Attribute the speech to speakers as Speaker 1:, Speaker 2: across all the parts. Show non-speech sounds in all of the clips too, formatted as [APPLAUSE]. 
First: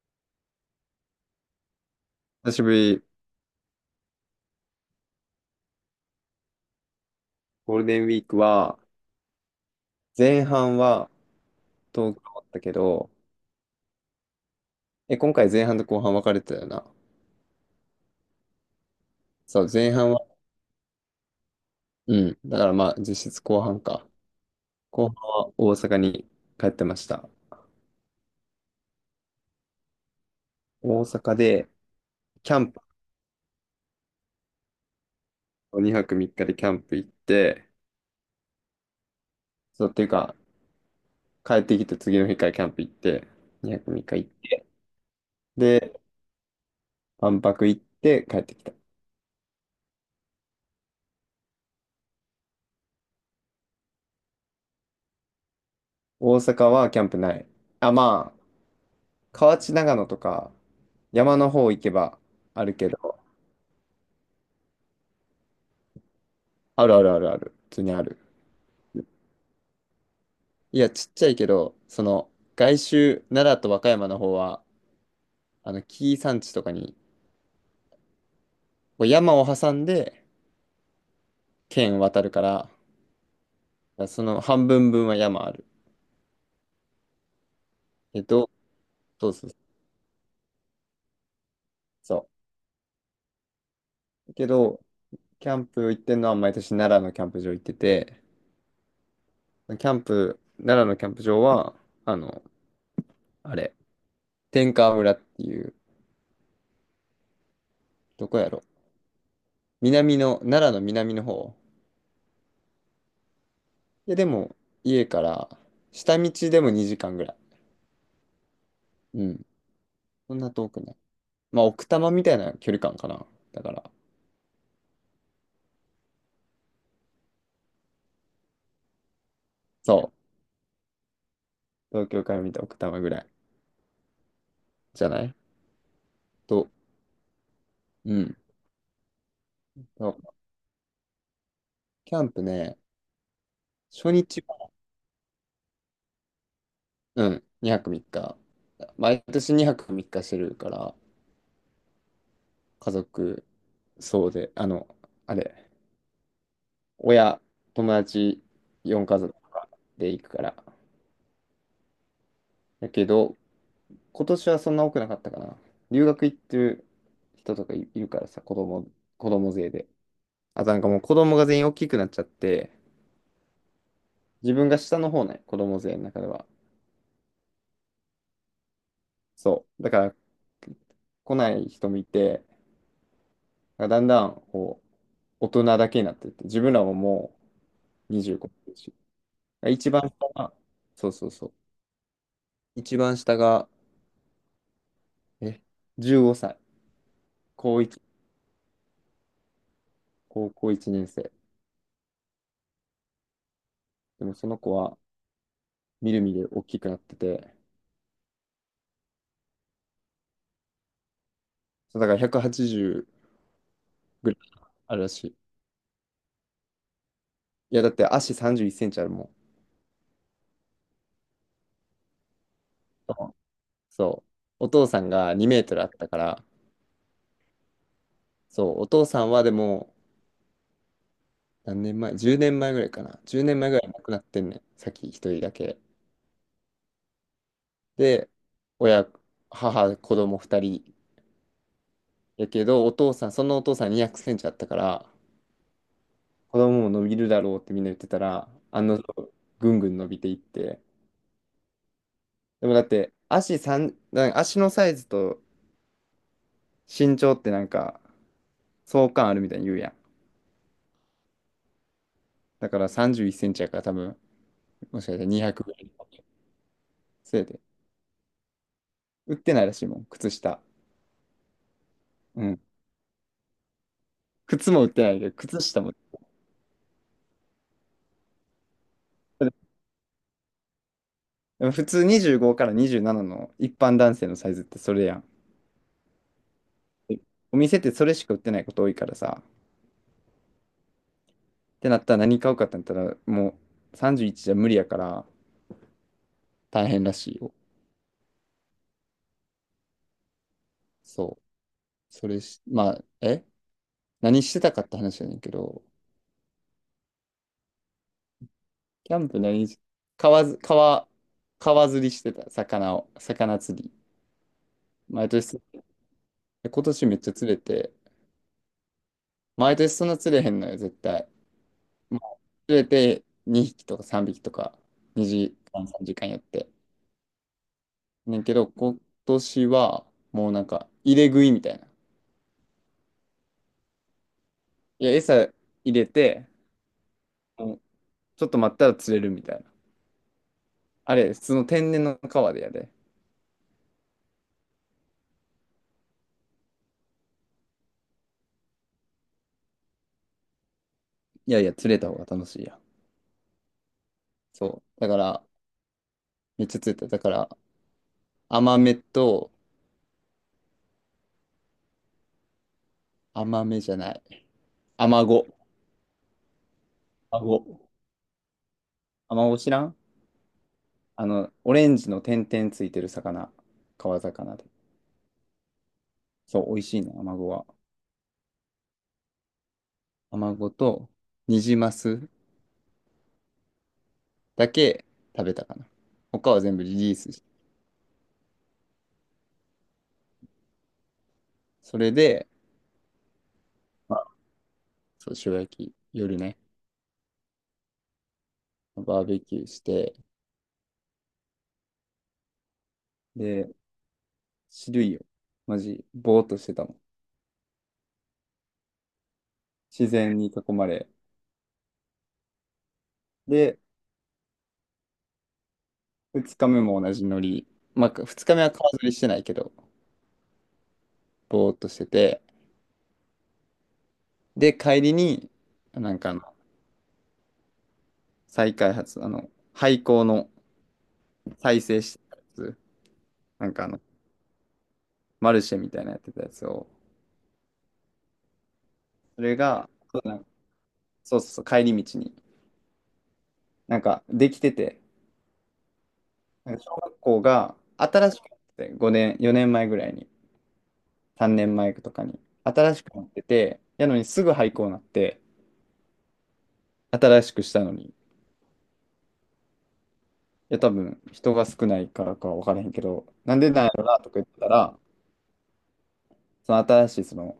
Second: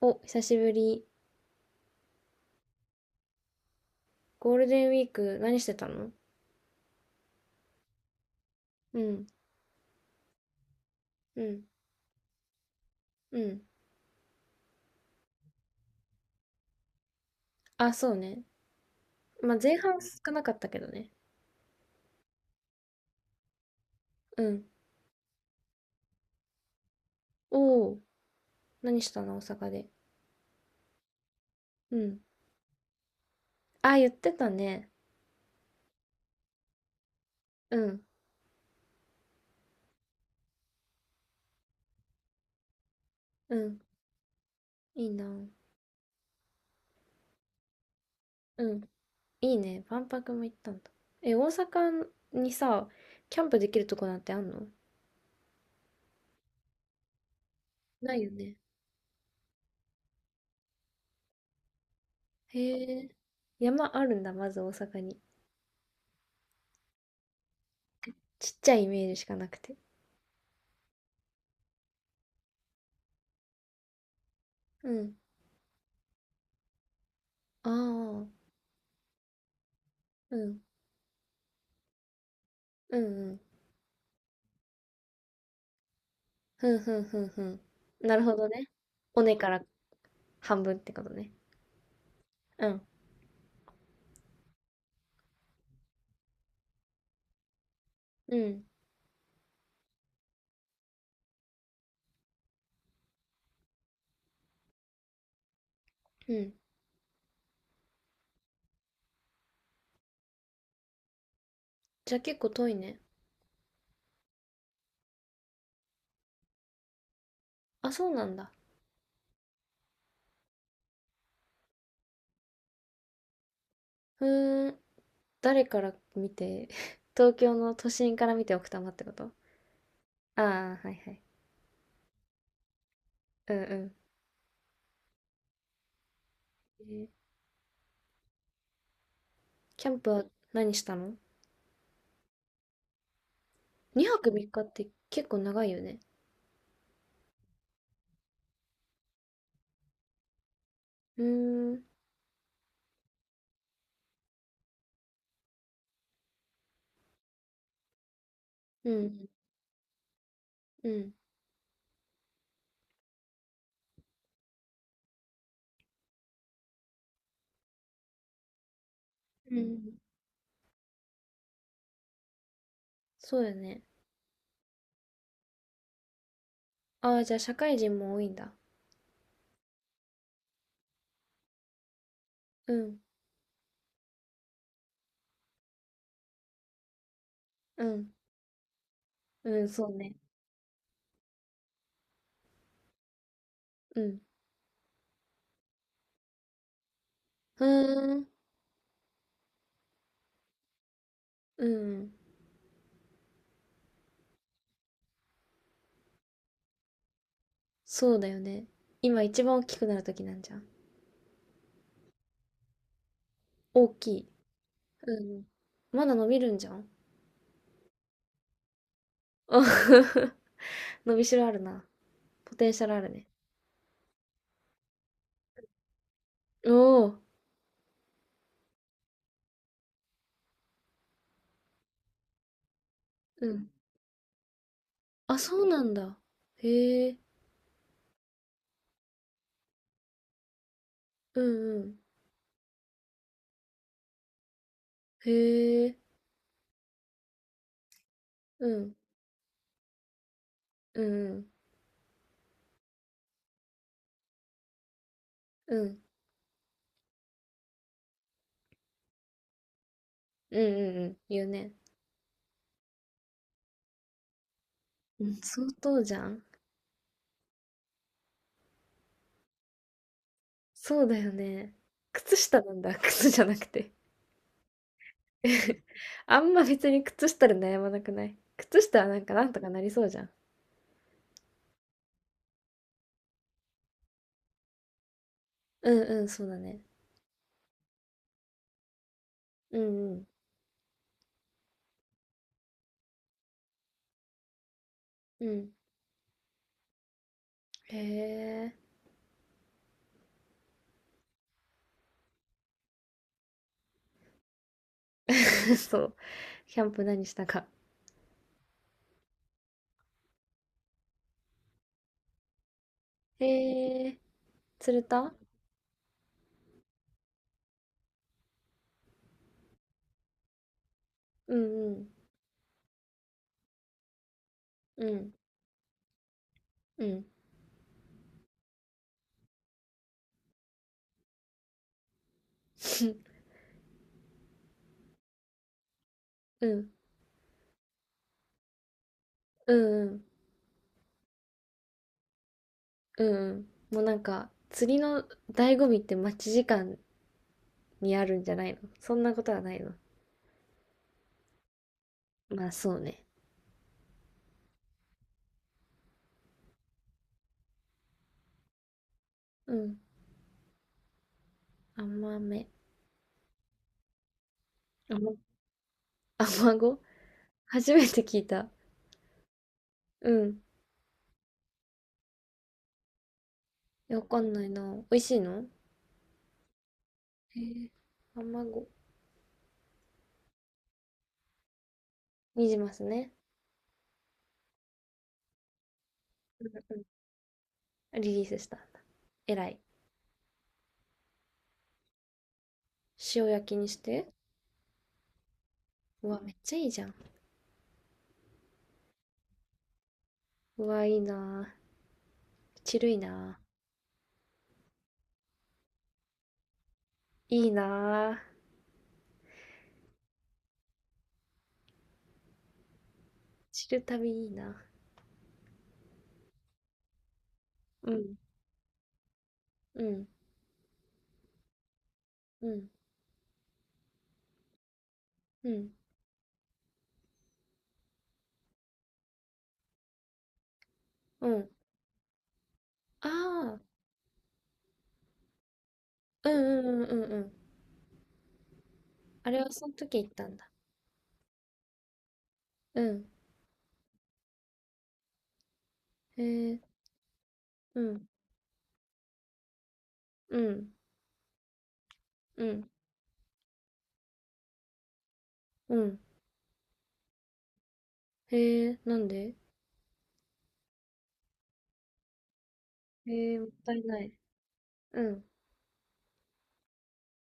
Speaker 1: お、久しぶり。
Speaker 2: 久しぶり。
Speaker 1: ゴールデンウィーク何してたの？
Speaker 2: ゴールデンウィークは、
Speaker 1: うん、
Speaker 2: 前半は
Speaker 1: うん、
Speaker 2: 東京だったけど、
Speaker 1: うん。
Speaker 2: 今回前半と後半分かれてたよな。
Speaker 1: あ、そうね。まあ、
Speaker 2: そう、
Speaker 1: 前
Speaker 2: 前
Speaker 1: 半
Speaker 2: 半は、
Speaker 1: 少なかったけどね。
Speaker 2: うん、だからまあ実質後半か。
Speaker 1: うん。
Speaker 2: 後半は大阪に帰ってました。
Speaker 1: おお、何したの大阪で。
Speaker 2: 大阪で、
Speaker 1: うん。
Speaker 2: キャンプ、
Speaker 1: あ、言ってたね。
Speaker 2: 2泊3日でキャンプ行って、
Speaker 1: うん、
Speaker 2: そう、っていうか、帰ってきて次の日からキャンプ行って、
Speaker 1: うん。
Speaker 2: 2泊3日行って、
Speaker 1: いいな。
Speaker 2: で、万博行って帰って
Speaker 1: う
Speaker 2: きた。
Speaker 1: ん。いいね。万博も行ったんだ。え、大阪にさ、キャンプできるとこなんてあんの？
Speaker 2: 大阪はキャンプない。
Speaker 1: ないよ
Speaker 2: ま
Speaker 1: ね。
Speaker 2: あ、河内長野とか、山の方行けばある
Speaker 1: へ
Speaker 2: け
Speaker 1: え。
Speaker 2: ど、
Speaker 1: 山あるんだ、まず大阪に。
Speaker 2: あるあるあるある。普通にある。
Speaker 1: ちっちゃいイメージしかなくて。
Speaker 2: いや、ちっちゃいけど、その、外周、奈良と和歌山の方は、
Speaker 1: うん。
Speaker 2: あの、紀伊山地とかに、
Speaker 1: ああ。
Speaker 2: こう山を挟んで、
Speaker 1: うん。
Speaker 2: 県渡るか
Speaker 1: うんうん。
Speaker 2: ら、その半分分は山ある。
Speaker 1: ふんふんふんふん。な
Speaker 2: え
Speaker 1: る
Speaker 2: っ
Speaker 1: ほど
Speaker 2: と、
Speaker 1: ね。尾
Speaker 2: そう
Speaker 1: 根
Speaker 2: そ
Speaker 1: か
Speaker 2: う
Speaker 1: ら半分ってことね。
Speaker 2: そ
Speaker 1: うん。
Speaker 2: う。けど、キャンプ行ってんのは毎年奈良のキャンプ場行ってて、
Speaker 1: うん。
Speaker 2: キャンプ、奈良のキャンプ場は、あの、あれ、天川村っていう、
Speaker 1: うん。
Speaker 2: どこやろ。南の、奈良の南の方。
Speaker 1: じゃあ結構遠いね。
Speaker 2: いや、でも、家から、下道でも2時間ぐらい。
Speaker 1: あ、そうなんだ。
Speaker 2: うん、そんな遠くない。まあ、奥多摩みたいな距離感かな。だから、
Speaker 1: ふーん。誰から見て、[LAUGHS] 東京の都心から見て奥多摩ってこと？
Speaker 2: そう。
Speaker 1: ああー、はいはい。
Speaker 2: 東京から見た奥多摩ぐらい
Speaker 1: うんうん。
Speaker 2: じゃないと、
Speaker 1: えー
Speaker 2: うん。
Speaker 1: キャン
Speaker 2: そ
Speaker 1: プ
Speaker 2: う、
Speaker 1: は何したの？
Speaker 2: キャンプね、
Speaker 1: 2
Speaker 2: 初
Speaker 1: 泊
Speaker 2: 日
Speaker 1: 3日
Speaker 2: は、
Speaker 1: って結構長いよね。
Speaker 2: うん、2泊3日。毎年2泊3日してるから、
Speaker 1: うーん。
Speaker 2: 家族、そうで、あの、あれ、親、友達、
Speaker 1: うん。
Speaker 2: 4家族とかで行くから。
Speaker 1: うん。
Speaker 2: だけど、今年はそんな多くなかったかな。留学行ってる人とかいいるからさ、子供、子供
Speaker 1: う
Speaker 2: 勢で。
Speaker 1: ん。
Speaker 2: あとなんかもう子供が全員大きくなっちゃって、
Speaker 1: そうよね。
Speaker 2: 自分が下の方ね、子供勢の中では。
Speaker 1: ああ、じゃあ社会人も多いんだ。
Speaker 2: そう。だから、来ない人もいて、
Speaker 1: うん。
Speaker 2: だんだんこう大人だけになってって、自分らもも
Speaker 1: うん。
Speaker 2: う25歳だし、
Speaker 1: うん、そ
Speaker 2: 一
Speaker 1: う
Speaker 2: 番
Speaker 1: ね。
Speaker 2: 下が、そうそうそう、一番下が、
Speaker 1: うん。
Speaker 2: え、15歳、
Speaker 1: ふ
Speaker 2: 高一
Speaker 1: ーん。
Speaker 2: 高校1年生。
Speaker 1: うん。
Speaker 2: でもその子はみるみる大きくなってて、
Speaker 1: そうだよね。今一番大きくなる時なんじゃん。
Speaker 2: そうだから180
Speaker 1: 大きい。
Speaker 2: ぐらいあるら
Speaker 1: う
Speaker 2: しい。
Speaker 1: ん。まだ伸びるんじゃん。
Speaker 2: いや、だって足31センチあるもん。
Speaker 1: あ [LAUGHS] 伸びしろあるな。ポテンシャルあるね。
Speaker 2: そう。お父さんが2メートルあったから、
Speaker 1: おお。
Speaker 2: そう、お父さんはでも、何年前？ 10 年前ぐらいかな。10
Speaker 1: う
Speaker 2: 年
Speaker 1: ん。
Speaker 2: 前ぐらい亡くなってんねん。先一
Speaker 1: あ、
Speaker 2: 人だ
Speaker 1: そう
Speaker 2: け。
Speaker 1: なんだ。へえ。
Speaker 2: で、親、母、子供2人。
Speaker 1: うんうん。
Speaker 2: やけど、お父さん、そのお父さん200センチあったから、
Speaker 1: へえ。
Speaker 2: 子供も伸びるだろうってみんな言ってたら、
Speaker 1: う
Speaker 2: あ
Speaker 1: ん。
Speaker 2: の定、ぐんぐん伸びていって。
Speaker 1: うんうん。
Speaker 2: でもだって、なんか足のサイズと
Speaker 1: うん。
Speaker 2: 身長ってなんか、相関あるみたいに言うやん。
Speaker 1: うんうんうん。言うね。
Speaker 2: だから31センチやから多分、もしかした
Speaker 1: う
Speaker 2: ら
Speaker 1: ん、
Speaker 2: 200
Speaker 1: 相
Speaker 2: ぐらい。
Speaker 1: 当じゃん。
Speaker 2: せやで売ってないらしいもん、靴下。
Speaker 1: そうだよね。靴
Speaker 2: う
Speaker 1: 下
Speaker 2: ん。
Speaker 1: なんだ。[LAUGHS] 靴じゃなくて。
Speaker 2: 靴も売ってないけど、靴下
Speaker 1: [LAUGHS]
Speaker 2: も。
Speaker 1: あんま別に靴下で悩まなくない？靴下はなんかなんとかなりそうじゃん。
Speaker 2: でも普通25から27の一般男性のサイズってそれやん。
Speaker 1: うんうん、そうだね。
Speaker 2: で、お店ってそれしか売ってないこと多いからさ。っ
Speaker 1: うんうん。
Speaker 2: てなったら何買うかってなったら、もう31じゅういちじゃ無理やから
Speaker 1: うん。
Speaker 2: 大変らしいよ。
Speaker 1: へえ。
Speaker 2: そう。それし、まあ、何してたかって話やねんけ
Speaker 1: [LAUGHS]
Speaker 2: ど、
Speaker 1: そう。キャンプ何したか。
Speaker 2: キャンプ何し、川ず、川、川釣りしてた、魚釣り。
Speaker 1: へえ。釣れ
Speaker 2: 毎
Speaker 1: た？
Speaker 2: 年、今年めっちゃ釣れて、毎年そんな釣れへんのよ、絶対。
Speaker 1: うんうん。
Speaker 2: まあ、連れて2匹とか3匹とか
Speaker 1: うん。
Speaker 2: 2時間3時間やって。
Speaker 1: うん。
Speaker 2: ねんけど、今年はもうなんか入れ食いみたいな。いや、餌入れて、
Speaker 1: うん。
Speaker 2: もうちょっと待ったら釣れるみたいな。
Speaker 1: うんうん。
Speaker 2: あれ、普通の天然の川でやで。
Speaker 1: うんうん。もうなんか、釣りの醍醐味って待ち時間にあるんじゃないの？そんなことはないの？
Speaker 2: いやいや、釣れた方が楽しい
Speaker 1: まあ
Speaker 2: やん。
Speaker 1: そうね。
Speaker 2: そう。だから、めっちゃ釣れた。だから、甘めと、
Speaker 1: うん。甘め。
Speaker 2: 甘めじゃない。アマ
Speaker 1: 甘、
Speaker 2: ゴ。
Speaker 1: [LAUGHS] 甘子？
Speaker 2: アマゴ。
Speaker 1: 初めて聞いた。
Speaker 2: アマゴ知らん？
Speaker 1: うん。
Speaker 2: あの、オレンジの点々ついてる魚。
Speaker 1: いや
Speaker 2: 川
Speaker 1: わかん
Speaker 2: 魚
Speaker 1: な
Speaker 2: で。
Speaker 1: いな。美味しいの？
Speaker 2: そう、美味しいね、アマゴ
Speaker 1: へ
Speaker 2: は。
Speaker 1: え。甘子。
Speaker 2: 卵とニジマス
Speaker 1: にじますね。
Speaker 2: だけ食べたかな。他は全部
Speaker 1: う
Speaker 2: リ
Speaker 1: ん。
Speaker 2: リースして。
Speaker 1: リリースした。えらい。
Speaker 2: それで、
Speaker 1: 塩焼きにし
Speaker 2: まあ、
Speaker 1: て。
Speaker 2: そう、塩焼き、
Speaker 1: う
Speaker 2: 夜
Speaker 1: わ、めっ
Speaker 2: ね、
Speaker 1: ちゃいいじゃん。
Speaker 2: バーベキューして、
Speaker 1: うわ、いいなぁ。チルいな
Speaker 2: で、知るいよ。マジ、ぼーっとしてたもん。
Speaker 1: ぁ。いいなぁ。
Speaker 2: 自然に囲まれ。で、
Speaker 1: チル旅いいな。
Speaker 2: 二日目も同じノリ。まあ、二日目は川釣りしてないけど、ぼーっとしてて。で、帰りに、なんかあの、再開発、あの、廃校の再生したやつ、なんかあの、マルシェみたいなやってた
Speaker 1: う
Speaker 2: やつを、
Speaker 1: んうんうんうんうん。ああ、うんうんうんうんうん。
Speaker 2: そ
Speaker 1: あ
Speaker 2: れ
Speaker 1: れはそ
Speaker 2: が、
Speaker 1: の時行ったんだ。
Speaker 2: そうそうそう、帰り道に。
Speaker 1: うん。
Speaker 2: なんか、できてて、
Speaker 1: へ
Speaker 2: なん
Speaker 1: え、
Speaker 2: か小学校が
Speaker 1: うん、
Speaker 2: 新しくなってて、5年、4年前ぐらいに、
Speaker 1: うん、
Speaker 2: 3年前とかに、
Speaker 1: うん、
Speaker 2: 新しくなってて、やのにすぐ廃校になって、
Speaker 1: うん。
Speaker 2: 新しくしたのに、い
Speaker 1: へえ、なんで？
Speaker 2: や、多分、人が少ないからか分からへんけど、
Speaker 1: へ
Speaker 2: な
Speaker 1: え、
Speaker 2: ん
Speaker 1: もっ
Speaker 2: でなんや
Speaker 1: たい
Speaker 2: ろな
Speaker 1: な
Speaker 2: と
Speaker 1: い。
Speaker 2: か言ってたら、
Speaker 1: うん、
Speaker 2: その新しい、その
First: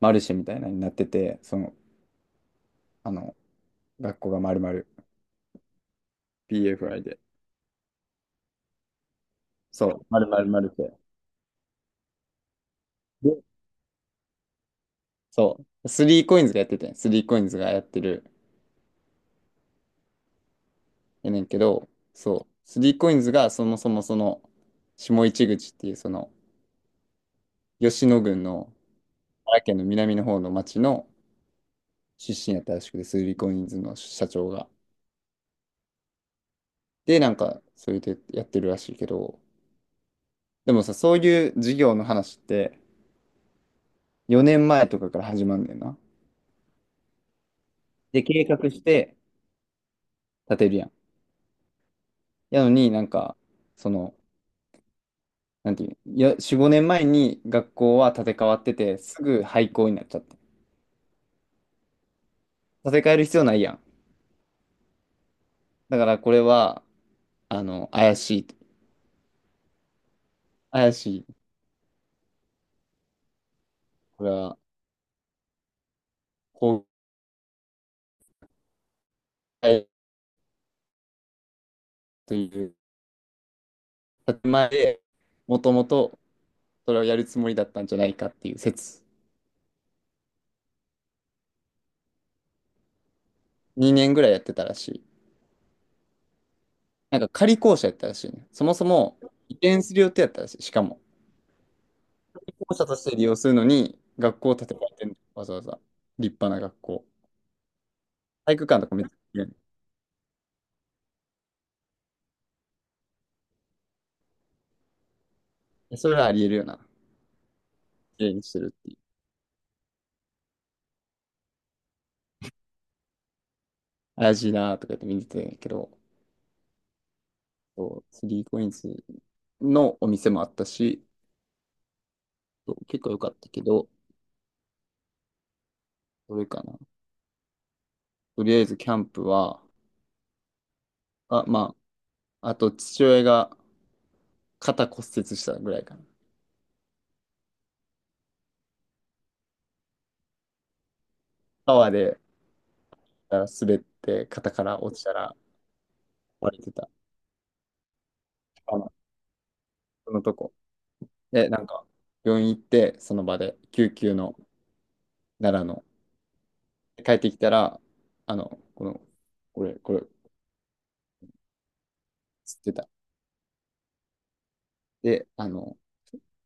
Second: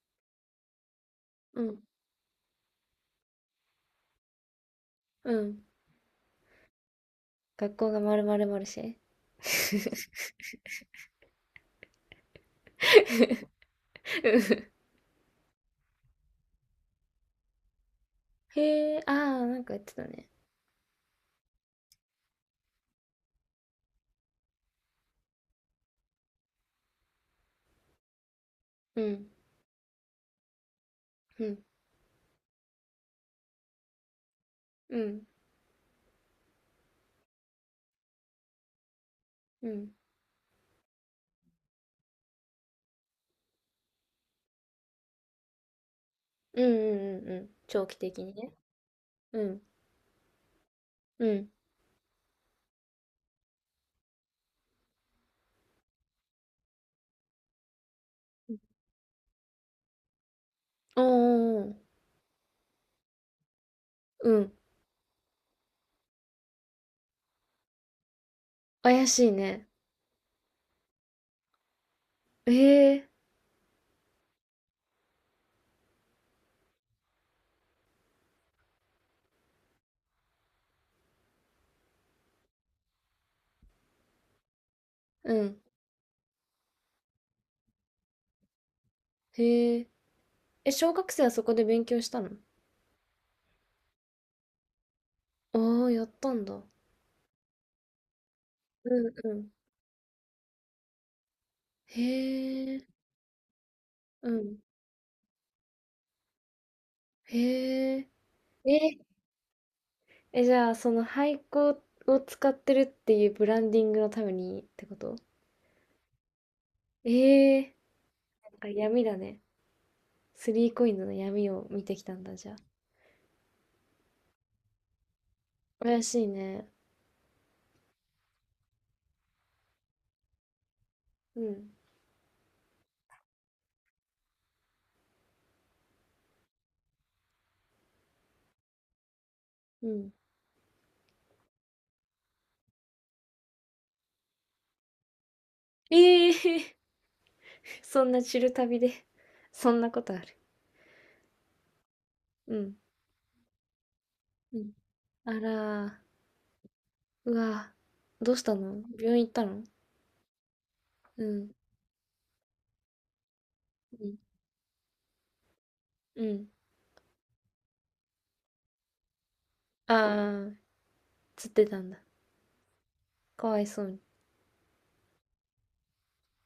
Speaker 2: マルシェみたいなのになってて、そ
Speaker 1: う
Speaker 2: の、
Speaker 1: ん、
Speaker 2: あの、学校が丸々
Speaker 1: うん。
Speaker 2: PFI で、
Speaker 1: 学校がまるまるマルシェ？
Speaker 2: そう、丸々マルシェ。で、
Speaker 1: [LAUGHS] うん。
Speaker 2: そう、スリーコインズがやってて、スリーコインズがやってる
Speaker 1: へえ、ああ、なんか言ってたね。
Speaker 2: やねんけど、そう、3コインズがそもそもその、下市口っていうその、吉野郡の、
Speaker 1: うん、
Speaker 2: 奈良県の南の方の町の
Speaker 1: うん、
Speaker 2: 出身やったらしくて、スリーコインズの社長が。
Speaker 1: うん、
Speaker 2: で、なんか、それでやってるらしいけど、
Speaker 1: うん、
Speaker 2: でもさ、そういう事業の話って、4年前とかから始まるんだよな。
Speaker 1: うん、うん、うん、うん、長期
Speaker 2: で、
Speaker 1: 的に
Speaker 2: 計
Speaker 1: ね。
Speaker 2: 画して
Speaker 1: うん、
Speaker 2: 建てるやん。
Speaker 1: うん。
Speaker 2: やのになんか、その、なんていう、いや、4、5年前に学校は建て替
Speaker 1: お
Speaker 2: わ
Speaker 1: ー、
Speaker 2: ってて、すぐ廃校になっちゃって。
Speaker 1: おー、
Speaker 2: 建て替える必要ないやん。
Speaker 1: うん。
Speaker 2: だからこれは、あの、怪しいと、
Speaker 1: 怪しいね。
Speaker 2: 怪しい、
Speaker 1: へえ、
Speaker 2: これは、崩壊という建前で、
Speaker 1: う
Speaker 2: も
Speaker 1: ん。
Speaker 2: ともとそれをやるつもりだったんじゃないかっていう説、
Speaker 1: へえ。え、小学生はそこで勉強したの？
Speaker 2: 2年ぐらいやってたらしい。
Speaker 1: ああー、やったんだ。
Speaker 2: なんか仮校舎やったらしいね。そもそ
Speaker 1: うん
Speaker 2: も
Speaker 1: うん。
Speaker 2: 移転する予定やったらしい。しかも、仮
Speaker 1: へ
Speaker 2: 校
Speaker 1: え、
Speaker 2: 舎として利用するのに、
Speaker 1: う
Speaker 2: 学校を
Speaker 1: ん。
Speaker 2: 建て替えてんのわざわざ。立派な学校。
Speaker 1: へえ。
Speaker 2: 体育館とか
Speaker 1: え、
Speaker 2: めっちゃ綺麗
Speaker 1: え、じゃあ、その廃校を使ってるっていうブランディングのためにってこと？
Speaker 2: ね、それはありえるよな。
Speaker 1: ええ、
Speaker 2: 綺麗に
Speaker 1: な
Speaker 2: し
Speaker 1: ん
Speaker 2: て
Speaker 1: か
Speaker 2: るっていう。
Speaker 1: 闇だね。スリーコインズの闇を見てきたんだ、じゃあ。
Speaker 2: 怪しいなーとか言って見てたんやけど、
Speaker 1: 怪しいね。
Speaker 2: そう、3コインズのお店もあったし、
Speaker 1: うん。
Speaker 2: そう結構良かったけど、どれかな。とりあえずキャンプは、
Speaker 1: うん。
Speaker 2: まあ、あと父親が肩骨折したぐらいかな。
Speaker 1: ええ、[LAUGHS] そんなチル旅で、そんなことある？
Speaker 2: 川で
Speaker 1: うん
Speaker 2: 滑って肩
Speaker 1: う
Speaker 2: か
Speaker 1: ん。
Speaker 2: ら落ちた
Speaker 1: あ
Speaker 2: ら
Speaker 1: らー、
Speaker 2: 割れてた。
Speaker 1: うわー、どうした
Speaker 2: あ
Speaker 1: の？
Speaker 2: の、
Speaker 1: 病院行ったの？
Speaker 2: そのとこ。
Speaker 1: う
Speaker 2: で、
Speaker 1: ん、
Speaker 2: なんか病院行ってその場で救
Speaker 1: う
Speaker 2: 急
Speaker 1: ん、
Speaker 2: の奈良の
Speaker 1: うん。
Speaker 2: 帰ってきたら、あの、この、これ、これ、
Speaker 1: ああ、つってたんだ。
Speaker 2: つってた。
Speaker 1: かわいそうに。
Speaker 2: で、あの、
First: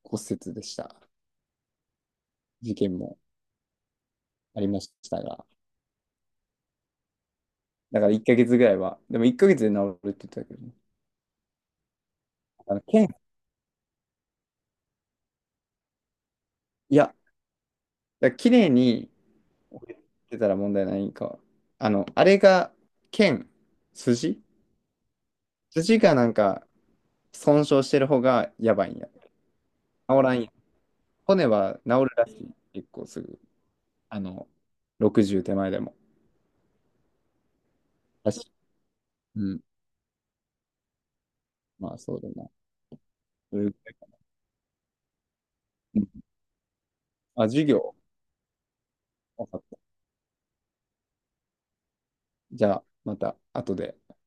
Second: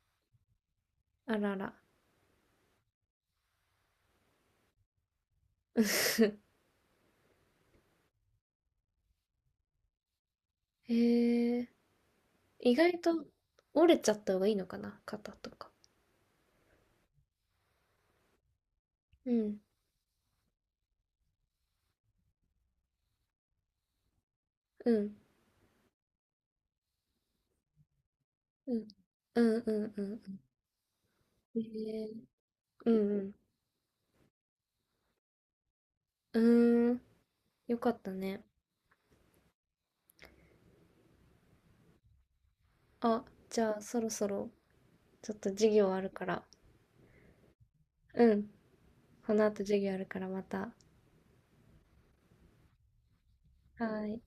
Speaker 2: 骨折でした。
Speaker 1: あらら。
Speaker 2: 事件もありましたが。
Speaker 1: [LAUGHS]
Speaker 2: だから1ヶ月ぐらいは、でも1ヶ月で治るって言ってたけどね。
Speaker 1: へえ、
Speaker 2: あ
Speaker 1: 意
Speaker 2: の、
Speaker 1: 外と折れちゃった方がいいのかな肩とか。
Speaker 2: いや、だから綺麗に
Speaker 1: うん、
Speaker 2: 置いてたら問題ないか。あの、あれが剣、筋
Speaker 1: うん、
Speaker 2: 筋がなんか損傷してる方が
Speaker 1: う
Speaker 2: や
Speaker 1: ん、
Speaker 2: ばいんや。
Speaker 1: うん、うん、う
Speaker 2: 治
Speaker 1: ん。
Speaker 2: らんや。骨
Speaker 1: へ
Speaker 2: は治る
Speaker 1: え、
Speaker 2: らしい。結
Speaker 1: う
Speaker 2: 構す
Speaker 1: ん、
Speaker 2: ぐ。あの、60手前でも。
Speaker 1: うん。うーん、よかった
Speaker 2: らし
Speaker 1: ね。
Speaker 2: い。うん。まあそうだな。
Speaker 1: あ、
Speaker 2: そ
Speaker 1: じ
Speaker 2: れぐ
Speaker 1: ゃあ
Speaker 2: ら
Speaker 1: そろ
Speaker 2: い。
Speaker 1: そろちょっと授業あ
Speaker 2: うん。
Speaker 1: るから。
Speaker 2: 授業。
Speaker 1: うん、こ
Speaker 2: わ
Speaker 1: の
Speaker 2: かっ
Speaker 1: 後授
Speaker 2: た。
Speaker 1: 業あるからまた。は
Speaker 2: じゃあ、また後で。
Speaker 1: ーい。